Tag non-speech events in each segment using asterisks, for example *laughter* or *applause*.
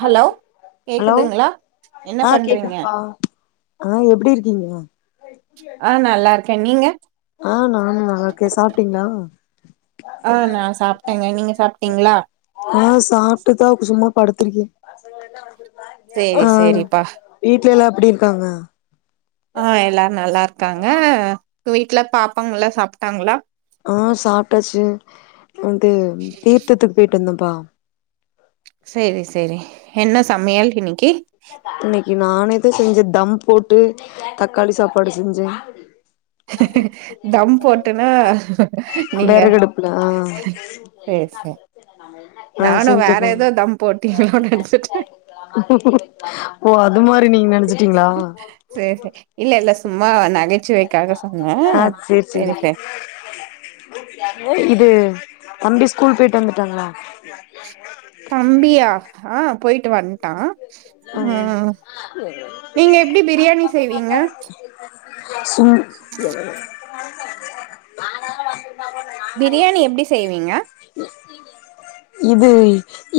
hello hello கேக்குதுங்களா என்ன ஆ பண்றீங்க கேக்குதுப்பா ஆ எப்படி இருக்கீங்க ஆ நல்லா இருக்கேன் நீங்க ஆ நானு நல்லா இருக்கே சாப்ட்டீங்களா ஆ நா சாப்பிட்டேங்க நீங்க சாப்ட்டீங்களா ஆ சாப்ட்டுதா சும்மா படுத்திருக்கே ஆ சரி சரிப்பா வீட்ல எல்லாம் எப்படி இருக்காங்க ஆ எல்லாரும் நல்லா இருக்காங்க வீட்டுல பாபப்பாங்கல்லா சாப்ட்டாங்களா ஆ சாப்ட்டாச்சு வந்து தீர்த்தத்துக்கு போயிட்டு வந்தப்பா செரி செரி என்ன சமையல் இனிக் இன்னைக்கு நானேதா செஞ்ச தம் போட்டு தக்காளி சாப்பாடு செஞ்ச தம் போட்டுனா நீங்க வேரகடுப்புல ஆ சேரி என்ன சேரி நம் நானு வேற ஏதோ தம் போட்டீங்களோனு நெனச்சுட்ட ஓ அது மாரி நீங்க நனச்சிட்டீங்களா சேரி சேரி இல்ல இல்ல சும்மா நகைச்சுவைக்காக சொன்னே ஆ செரி செரி சேரி சேரி இது தம்பி ஸ்கூல் போயிட்டு வந்துட்டாங்களா தம்பியா ஆ போயிட்டு வன்ட்டா ம் நீங்க எப்படி பிரியாணி செய்வீங்க சு பிரியாணி எப்படி செய்வீங்க இது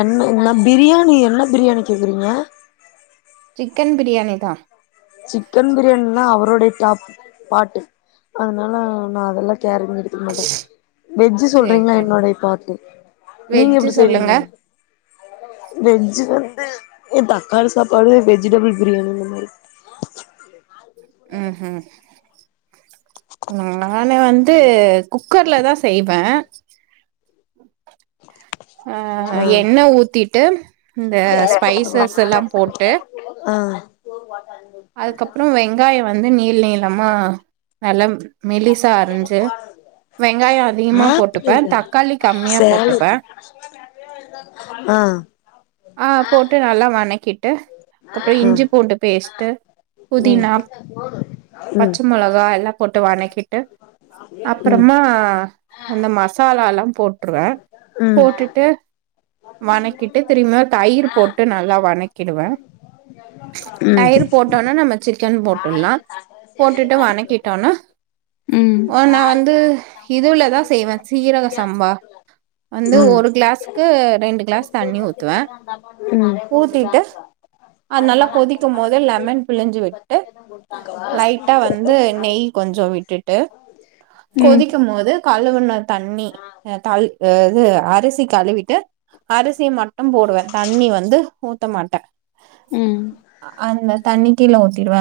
என்ன பிரியாணி என்ன பிரியாணி கேக்குறீங்க சிக்கன் பிரியாணி தா சிக்கன் பிரியாணின் தா அவருடைய டாப் பாட்டு அதனால நா அதெல்லா கேர எடுத்துக்க மாட்ட வெஜ்ஜ் சேரி சொல்றீங்களா சேரி என்னோடைய பார்ட் நீங்க வெஜ்ஜு எப்படி சொல்லுங்க செய்வீங்க வெஜ ஏ தக்காளி சாப்பாடு வெஜிடபிள் பிரியாணி இந்த மாரி ம் உஹம் நானு வந்து குக்கர்ல தா செய்வ அ ஆ என்ன ஊத்திட்டு இந்த ஸ்பைசஸ் எல்லா போட்டு போ அதுக்கப்ரோ வெங்காயம் வந்து நீள நீளமா நல்லா மிலிசா அரிஞ்சு வெங்காயோ அதிகமா ஆப்பிள் போட்டுப்ப இல்ல தக்காளி கம்மியா போட்டுப்ப சேலட் ஆ ஆ போட்டு நல்லா வணக் ட்டு அக்கப்ரோ இஞ்சி பூண்டு பேஸ்ட் உம் பச்ச மொலகா எல்லாம் போட்டு வணக்கிட்டு அப்புறமா அந்த மசாலா போட்டுருற ம் போட்டுட்டு வணக்கிட்டு திருமியு தயிர் போட்டு நல்லா வணக்கிடுவ ம் எர் போட்டோனா நம்ம சிக்கன் போட்டுலாம் போட்டுட்டு வனகிட்டோனா ம் உ நா வந்து இதுலதா செய்வ சீரக சம் வந்து ம் ஒரு கிளாஸ்க்கு ரெண்டு கிளாஸ் தண்ணி ஊத்துவ ஊத்திட்டு அதுனால கொதிக்கும் போது லெமன் புழிஞ்சு விட்டு லைட்டா வந்து நெய் கொஞ்சம் விட்டுட்டு ம் ம் கொதிக்கும் மோது கழுவுன தண்ணி தால் அ இது அரிசி கழுவிட்டு அரிசி மட்டும் போடுவ தண்ணி வந் வந்து ஊத்த மாட்ட ம் அந்த தண்ணி கீழே ஊத்திடுவ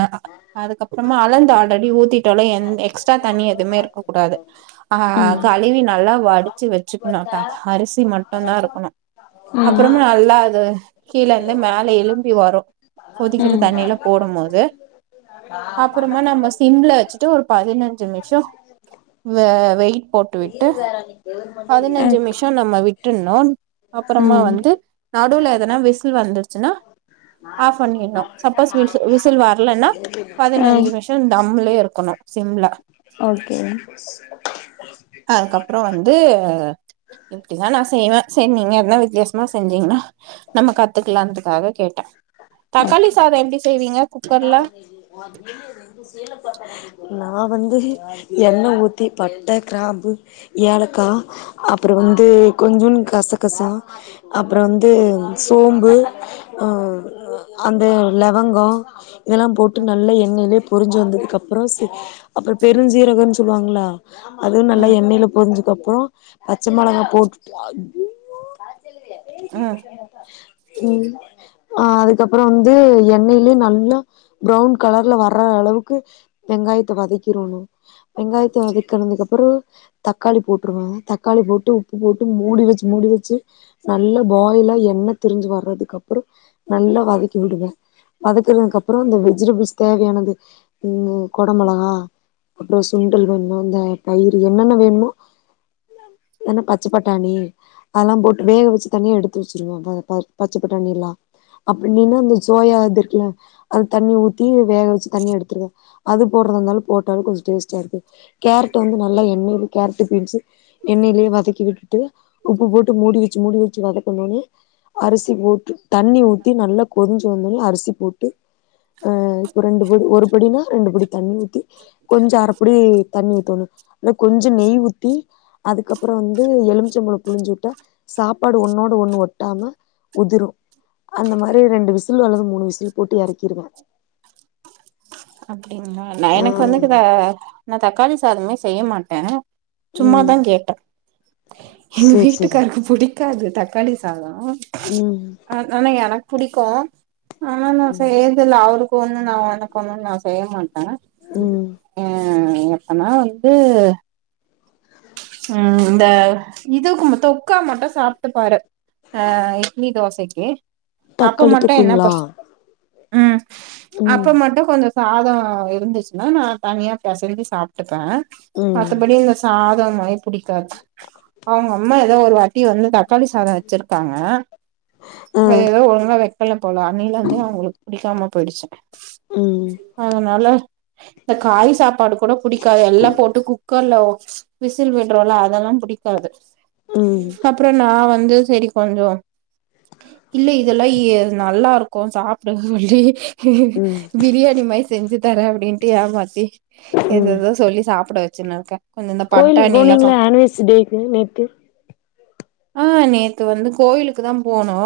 அதுக்கப்புறமா அலர்ந்து ஆல்ரெடி ஊத்திட்டோல்ல எ எக்ஸ்ட்ரா தண்ணி எ எதுவுமே இருக்கக்கூடாது ஆ ம் கழுவி நல்லா வடிச்சு வச்சுக்கனு அரிசி மட் நல்லா இருக்கணு அப்புறமா எல்லா அது கீலந்து மேல எலும்பி வரும் கொதிக்கிற தண்ணில போடும் போது அப்புறமா நம்ம சிம்ல வச்சுட்டு ஒரு பதினஞ்சு நிமிஷோ வ வெயிட் போட்டு விட்டு பதினஞ்சு ம் நிமிஷோ நம்ம விட் விட்டுன்னு அப்புறமா ம் வந்து நடுவுல எதனா விஸ் சில் வந்துடுச்சுன்னா ஆஃபண்ணிட்ணூ சப்போஸ் விசி விசில் வர் இல்லன்னா ஆ பதினஞ்சுமிஷோ தம்லே இருக்கணூ சிம்ல ஓகே ப்றோ வந்து இப்டிதா நா செய்வே சென்நீங்க எத்னா வித்தியாசமா செஞ்சீங்னா நம்ம கத்துக்கலான்துக்காக கேட்டே தக்காளி ஓகே சாதோ எப்டி செய்வீங்க குக்கர்ல ஓ ஜிம்மு ரெண்டு சே நா வந்து எண்ணெ ஊத்தி பட்ட க்ராம்பு ஏலக்கா அப் ப்றோ வந்து கொஞ்சுண்டு கசகசா அப்றோ வந்து சோம்பு அ அ அந்த லவங்கோ இதெல்லா போட்டு நல்லா எண்ணெயிலே பொரிஞ்சு வந்ததுக்கப்றோ சு அப்றோ பெருஞ்சீரகோன் சொல்லுவாங்லா அதுவூ நல்லா ம் எண்ணெயில பொரிஞ்சுக்கப்றோ பச்ச மெளகா போட் அய்யிய்யோ அ ம் ஆ அதுக்கப்றோ வந்து எண்ணெய்லே நல்லா ப்ரௌன் கலர்ல வரளவுக் க்கு வெங்காயத்த வதக்கிரணூ வெங்காயத்த வதக்கினதுக்கப்றோ தக்காளி போட்டுருவே ம் தக்காளி போட்டு உப்பு போட்டு மூடி வச்சு மூடி வச்சு நல்லா பாயிலா எண்ணெ திரிஞ்சு வர்றதுக் கப்றோ நல்லா வதக்கி விடுவே வதக்குனதுக்கப்றோ இந்த வெஜிடபிள்ஸ் தேவையானது ம் கொடமெளகா அப்றோ சுண்டல் வேண்மா இந்த பயிரு என்னென்ன வேணுமோ என்ன பச்ச பட்டாணி அத்லா போட்டு வேக வச்சு தனியா எடுத்து வெச்சிருவே ப ப பச்சப் பட்டாணி எல்லா அப்டில்லன்னா இந்த சோயா இது இருக்குல்ல அது தண்ணி ஊத்தி வேக வச்சு தனியா எடுத்துருவே அது போட்றதாந்தாலு போட்டாலு கொஞ்சோ டேஸ்டாருக்கூ கேரட் வந்து நல்லா எண்ணெயில கேரட்டு பீன்ஸு எண்ணெயிலே வதக்கி விட்டுட்டு உப்பு போட்டு மூடி வச்சு மூடி வச்சு வதக்கும்போது அரிசி போட்டு தண்ணி ஊத்தி நல்லா கொதிஞ்சு வந்தோன்னே அரிசி போட்டு அ இப்ப ரெண்டு பேரு ஒரு உடனே ரெண்டுபடி தண்ணி ஊத்தி கொஞ்சோ அரப்படி தண்ணி ஊத்தோணூ அது கொஞ்சோ நெய் ஊத்தி அதுக்கப்றோ வந்து எலுமிச்சம்பழோ புழிஞ்சுவுட்டா சாப்பாடு ஒன்னோடு ஒன்னு ஒட்டாம உதிரு அந்த மாரி ரெண்டு விசிலு அல்லது மூணு விசில் போட்டு எறக்கிருவே அப்படிங்ளா நா ஆ எனக் வந்துக்கித நா தக்காளி சாதமே செய்ய மாட்டே ம் சும்மாதா கேட்டே எங்க சேரி சேரி வீட்டுக்காருக்கு புடிக்காது தக்காளி சாதோ ம் ஆ ஆனா எனக் புடிக்கூ ஆனா நா ம் செய்யறதில்ல அவருக் கு ஒன்னு நா எனக்கு ஒன்னுன் நா செய்யமாட்டே ம் ஆ அ அப்பனா இது ம் இந்த இதுகூனு தொக்கா மட்டு சாப்ட்டு பாரு ஆ இட்லி தோசைக்கு அப்ப தக்காளி மட்டு என்ன ப தொக்குங்களா ம் ம் அப்ப மட்டு கொஞ்சோ சாதோ இருந்துச்சுனா நா தனியா பெசஞ்சி சாப்ட்டுப்பே ம் மத்தபடி இந்த ஸ் சாதோ மாய் புடிக்காது அவுங்கம்மா எதோ ஒரு வாட்டி வந்து தக் க்காளி சாதோ வச்சிருக்காங்க ஆ அது எதோ ஒழுங்கா வக் போல அன்னிலேந்தே அவுங்களுக்கு புடிக்காம போயிடுச்சி ம் அதனால த காய் சாப்பாடு கூட புடிக்காது எல்லா போட்டு குக்கர்ல ஒ விசில் விடுறோல்ல அதெல்லா புடிக்காது ம் அப்றோ நா வ ந்து செரி கொஞ்சோ இல்ல இதெல்லா எ நல்லாருக்கூ சாப்ட சொல்லி ம் பிரியாணி மாரி செஞ்சு தரே அப்டின்ட்டு ஏமாத்தி ம் எதேதோ சொல்லி சாப்ட வ சின்னுருக்கே கோயிலுக்கு போனீங்ளா ஆன்வேஸு டேக்கு நேத்து ஆ நேத்து வந்து கோயிலுக்குதா போனோ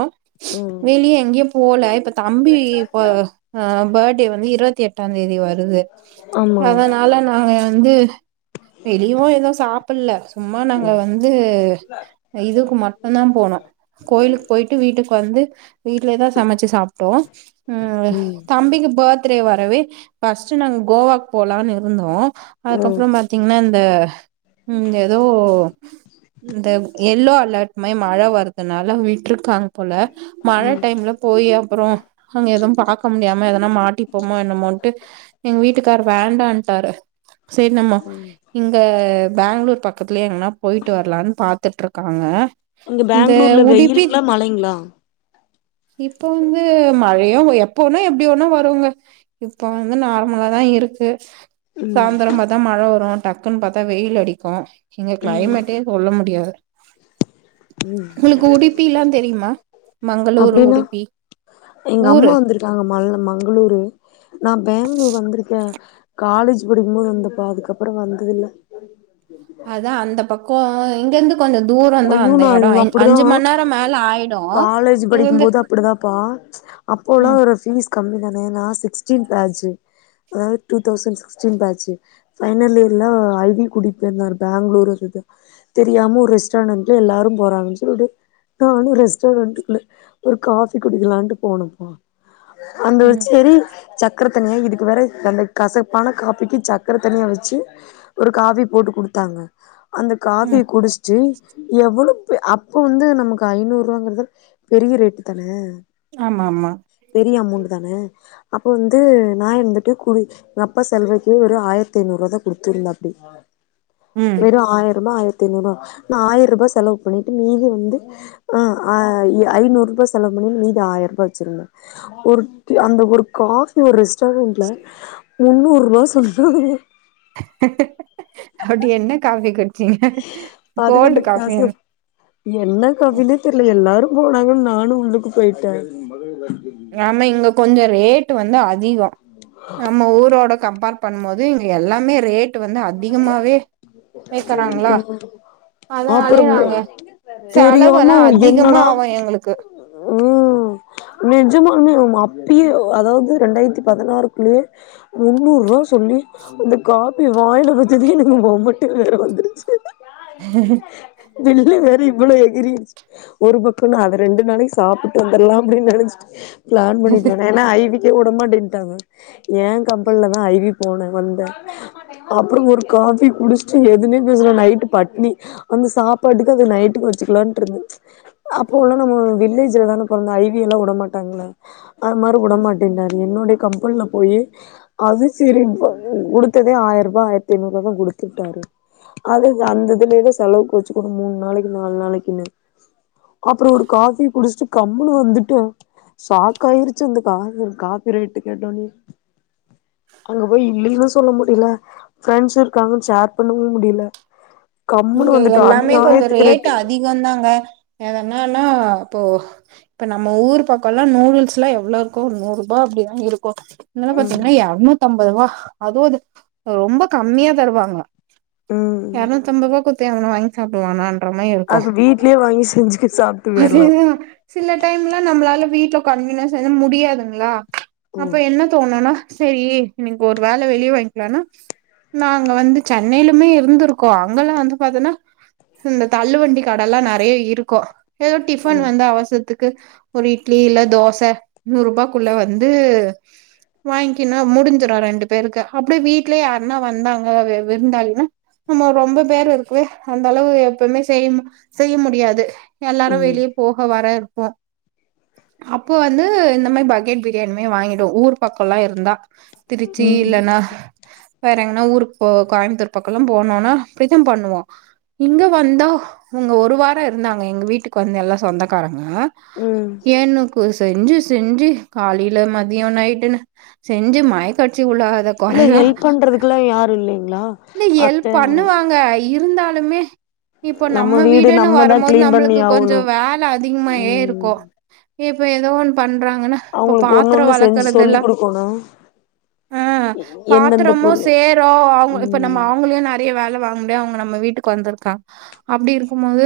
ம் வெளிய எங்கியு போல இப்ப தம்பி இப்ப ஆ பேர்த் டே வந்து இருவத்தி எட்டாந் தேதி வ ருது ஆமா அதனால நாங்க வந்து வெளியவு எதுவு சாப்பல்ல சும்மா நாங்க வந்து இதுக்கு மட்டுந்தான் போனோ கோயிலுக்கு போயிட்டு வீட்டுக்கு வந்து வீட்லயேதா சமைச்சு சாப்ட்டோ ம் தம்பிக்கு பேர் த்ரே வரவே ஃபர்ஸ்ட் நாங்க கோவாக்கு போலான்னு இருந்தோ ம் அதுக்கப்பறம் பாத் இந்த ம் எதோ இந்த எல்லோ அலர்ட் மாயி மழை வர்ரதுனால விட்டுருக்காங் போல மழை டைம்ல போயி அப்புறோ அங்க எதுவும் பாக்க முடியாம எதனா மாட்டிப்போமோ என்னமோன்ட்டு எங்க வீட்டு கார் வேண்டான்ட்டாரு சேரி நம்ம இங்க பேங்களூர் பக்கத்துலயே எங்கனா போயிட்டு வரலான்னு பாத்துட்டு இருக்காங்க அங்க பேங்களூர்ல வெயிலுங்ளா மழைங்களா இப்ப வந்து மழை யோங்கோ எப்ப வேண்ணா எப்டி வேண்ணா வருங்க இப்ப வந்து நார்மலாதா இருக்கு ம் சாந்திரமாதா மழை வரு டக்குன்னு பாத்தா வெயில் அடிக்கு இங்க கிளைமேட்டே சொல்ல முடியாது உங்களுக்கு உடுப்பி எல்லா தெரியுமா மங்களூரு அப்டின்னா உடுப்பி எங்க அம்மா ஊரு வந்திருக்காங்க மல் மங்களூரு நா பேங்களூர் வந்திருக்கே காலேஜ் படிக்கும்போது வந்தப்பா அதுக்கப்பறோ வந்தது இல்ல அதா அந்த பக்கௌ இங்கிந்து அய்யோ நா அப்படிதா மண் நேரோ மேல ஆயிடு காலேஜ் இங்கருந்து படிக்கும்போது அப்படிதாப்பா அப்போல்லா ம் ஒரு ஃபீஸ் கம்மிதானே நா சிக்ஸ்டீன் பேட்ச்சு அதாவது two thousand sixteen batch final இயர்ல ஐ வி கூட்டிட்டு போயிருந்தாரு பேங்களூர் சு து தெரியாம ஒரு ரெஸ்டாண்ட்ல எல்லாரும் போறாங்கன்னு சொல்ட்டு நானு ரெஸ்டாரண்ட்டுக்குள்ள ஒரு காஃபி குடிக்கலான்ட்டு போனப்பா அந்த ஒரு ம் செரி சக்கர தண்ணிய இதுக்கு வேற அந்த கசப்பான காபிக்கு சக்கர தண்ணிய வெச்சு ஒரு காஃபி போட் டு குடுத்தாங்க அந்த காஃபிய ம் குடிச்சிட்டு எவ் ளோ பே அப்ப வந்து நமக்கு ஐநூறு ரூவாங்கறது பெரிய ரேட்டு தான ஆமாமா பெரிய அமௌண்ட் தான அப்ப வந்து நா இருந்துட்டு குடி அப்பா செலவுக்கே வெறு ஆயிரத்தி ஐநூறு ரூவாதா குடுத் திருந்தாப்டி ம் வெறு ஆயரூபா ஆயிரத்தி ஐநூறுபா நா ஆய்ரூபா செலவு பண்ணிட்டு மீதி வந்து ஆ ஐ ஐநூறு ரூபா செலவு பண்ணிட்டு மீதி ஆயி ரூபா வெச்சிருந்த ஒரு அந்த ஒரு காஃபி ஒரு ரிஸ் டாரன்ட்ல முன்னூறு ரூவா சொல்றாங்க அப்படி என்ன காஃபி கு அதுக்கு அந்த காசு என்ன காஃவினே தெரில எல்லாரு போனாங்க நானு உள்ளுக்கு போயிட்ட ஆமா இங்க கொஞ்சோ ரேட்டு் வந்து அதிகோ நம்ம ஊரோட கம்பேர் பண்ணும்போது இங்க எல்லாமே ரேட் வந்து அதிகமாவே வைக்கிறாங்களா அதனாலே அப்புறோ நாங்க தெரியாம செலவெல்லா அதிகமா என்னடா ஆவு எங்களுக்கு ம் மீ நெஜமாங்க அப்டியே அதாவது ரெண்டாயிரத்தி பதினாறுக்குள்ளயே முன்னூறு ரூவா சொல்லி அந்த காஃபிய வாயில வெச்சதுயே எனக்கு ஓமட்டு வேற வந்துருச்சு ஹ *inaudible* பில்லு வேற இவ்ளோ எகிரிருச்சு ஒரு பக்கோன்னா அத ரெண்டு நாளைக்கு சாப்பிட்டு வந்துர்லா அப்டின்னு நெனச்சிட்டு பிளான் பண்ணிட்டு ஏனா ஐ வி க்கே வுடமாட்டேன்ட்டாங்க ஏன் கம்பெனிலதா ஐ வி போன வந்த அப்பறோ ஒரு காஃபி குடுஸ்ட்டு எதுமே பேசல நைட்டு பட்னி அந்த சாப்பாட்டுக்கு அது நைட் டுக்கு வச்சுக்கலான்ட்டு இருந்து அப்போல்லா நம்ம வில்லேஜ்லதான பொறந்தோ ஐ வியலா விடமாட்டாங்கள அது மாரி வுடமாட்டேன்றாரு என்னுடைய கம்பல்ல போய் அது சரி *unintelligible* த்ததே ஆயருபா ஆயரத்தி ஐநூறுபா தா குடுத்து விட்டாரு அது அந்த இதுலதா செலவுக்கு வச்சுக்கணு மூண் நாளைக்கு நால் நாளைக்குனு அப்பறோ ஒரு காஃபி குடுஸ்ட்டு கம்முனு வந்துட்டோ சாக்காயிருச்சு அந்தக்க காஃபி காஃபி ரேட்டு கேட்டோனே அங்க போய் இல்லேன்னு சொல்ல முடில ஃப்ரெண்ட்ஸ் இருக்காங்கன்னு ஷேர் பண்ணவு முடில இங்க எல்லாமே கொஞ்சோ ரேட் அதிகோ தாங்க எதன்னா னா இப்போ இப்ப நம்ம ஊர் பக்கோலா நூடுல்ஸ்ல்லா எவ்ளோ இருக்கு நூர் ருபா அப்டிதா இருக்கு இங்கல்லா ம் பாத்தீங்கன்னா இரநூத்தம்பத் ருவா அதுவு அது ரொம்ப கம்மியா தருவாங்க ம் உங்களுக்கு தேவயான வாங்கி சாப்டுவானான் *unintelligible* இருக்கு அது வீட்லயே வாங்கி செஞ்சுக்க சாப்ட்டு போயிரலா அதேதா சில டைம்ல நம்மளால வீ ட்ல கன்வீனியன்ஸ் *unintelligible* முடியாதுங்ளா அப்ப ம் என்ன தோணுனா செரி இன்னக்கி ஒரு வேல வெளிய வாங்கிலானா நாங்க வந்து சென்னையிலுமே இருந்திருக் கோ அங்கல்லா வந்து பாத்தன்னா இந்த தள்ளு வண்டி கடல்லா நெறைய இருக்கு ஏதோ டிஃபன் ம் வந்த அவசரத்துக் கு ஒரு இட்லி இல்ல தோச நூறு ரூபாக்குள்ள வந்து வாங்கின்னா முடுஞ்சுரு ரெண்டு பேருக்கு அப்டியே வீட்லயே யாருன்னா வந்தாங்க வவ விருந்தாளின்னா நம்ம ரொம்ப பேரு இருக்கு அந்த அளவு எப்பமே செய்ய செய்ய முடியாது எல்லாரு ம் வெளிய போக வர போ அப்ப வந்து இந்த மாரி பக்கெட் பிரியாணியுமே வாங்கிடு ஊர் பக்கோல்லா இருந்தா திருச்சி ம் இல்லன்னா வேற எங்கன்னா ஊருக்கு போக கோயமுத்தூர் பக்கோலா போனோனா அப்டித்தா பண்ணுவோ இங்க வந்தா இவ்ங்க ஒரு வாரோ இருந்தாங்க எங்க வீட்டுக்கு வந்த எ ல்லா சொந்தக்காரங்க ம் ஏன்னுகோஸ் செஞ்சு செஞ்சு காலேல மதியோ நைட்டுன்னு செஞ்சு மயக்க கடுச்சு உளுகாத இல்ல கொறதா ஹெல்ப் பண்றதுக்குல்லா யாரு இல்லைங்களா இல்ல ஹெல்ப் அத்த பண்ணுவாங்க இருந்தாலுமே இப்போ நம்ம வீடு வீடுனு நம்மதா வரும்போது கிளீன் பண்ணி நம்மளுக்கு கொஞ்சோ ஆவணு வேல அதிகமாயே ம் இருக்கு இப்ப ஏதோ ஒண்ணு பண்றாங்கன்னா இப்ப அவங்களுக்கு ஒண்ணு பாத்ரோ ஒண்ணு செஞ்சு சொல்லி வெளக்கறதல்லா குடுக்கணு அ எந்தெந்த பாத்தரமு பொருள் சேறு அவுங்க இப்ப நம்ம ம் அவுங்களயு நெறை ய வேல வாங்க முடியாது அவுங்க நம்ம வீட்டுக்கு வந்திருக்காங் அப்டி இருக்கும் போது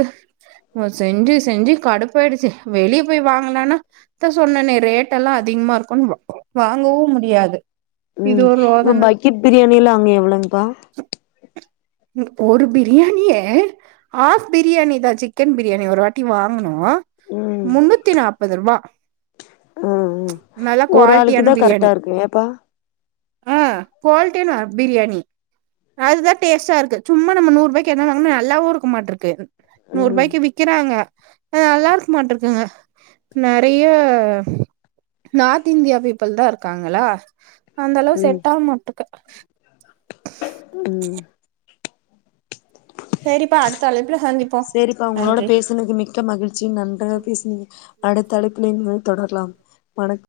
வ செஞ்சு செஞ்சு கடுப்பாய்டுச்சு வெளிய போய் வாங்கலானா அதா சொன்னனே ரேட்டல்லா அதி அதிகமா இருக்குனு வாங்கவு முடியாது இது ம் ஒரு இப்ப ரோதன பக்கெட் பிரியாணில்லா அங்க எவ்ளோங்ப்பா ஒரு பிரியாணியே ஹாஃப் பிரியாணி தா சிக்கன் பிரியாணி ஒரு வாட்டி வாங்குனோ ம் முன்னூத்தி நாப்பது ருவா ம் ம் நல்ல ஒரு ஆளுக்கு குவாலிட்டியான தா பிரியாணி கரெக்டா இருக்கு ஏப்பா ஆ குவாலிட்டியான பிரியாணி அதுதா டேஸ்ட்டா இருக்கு சும்மா நம்ம நூர்ருபாய்க்கு எதுனா வாங்குனா நல்லாவு இருக்க மாட்ருக்கு ம் நூர்ருபாய்க்கு விக்கிறாங்க அ நல்லா இருக்க மாட்ருக்குங்க நெறைய நார்த் இந்தியா பீப்பிள் தா இருக்காங்களா அந்த அளவு ம் செட் ஆக மாட்டுக்கு ம் சேரிப்பா அடுத்த அழைப்புல சந்திப்போ சேரிப்பா ஒங்களோட நன்றி பேசுனதுக்கு மிக்க மகிழ்ச்சி நன்றாக பேசுனீங்க அடுத்த அழைப்புலயு ம தொடரலாம் வணக்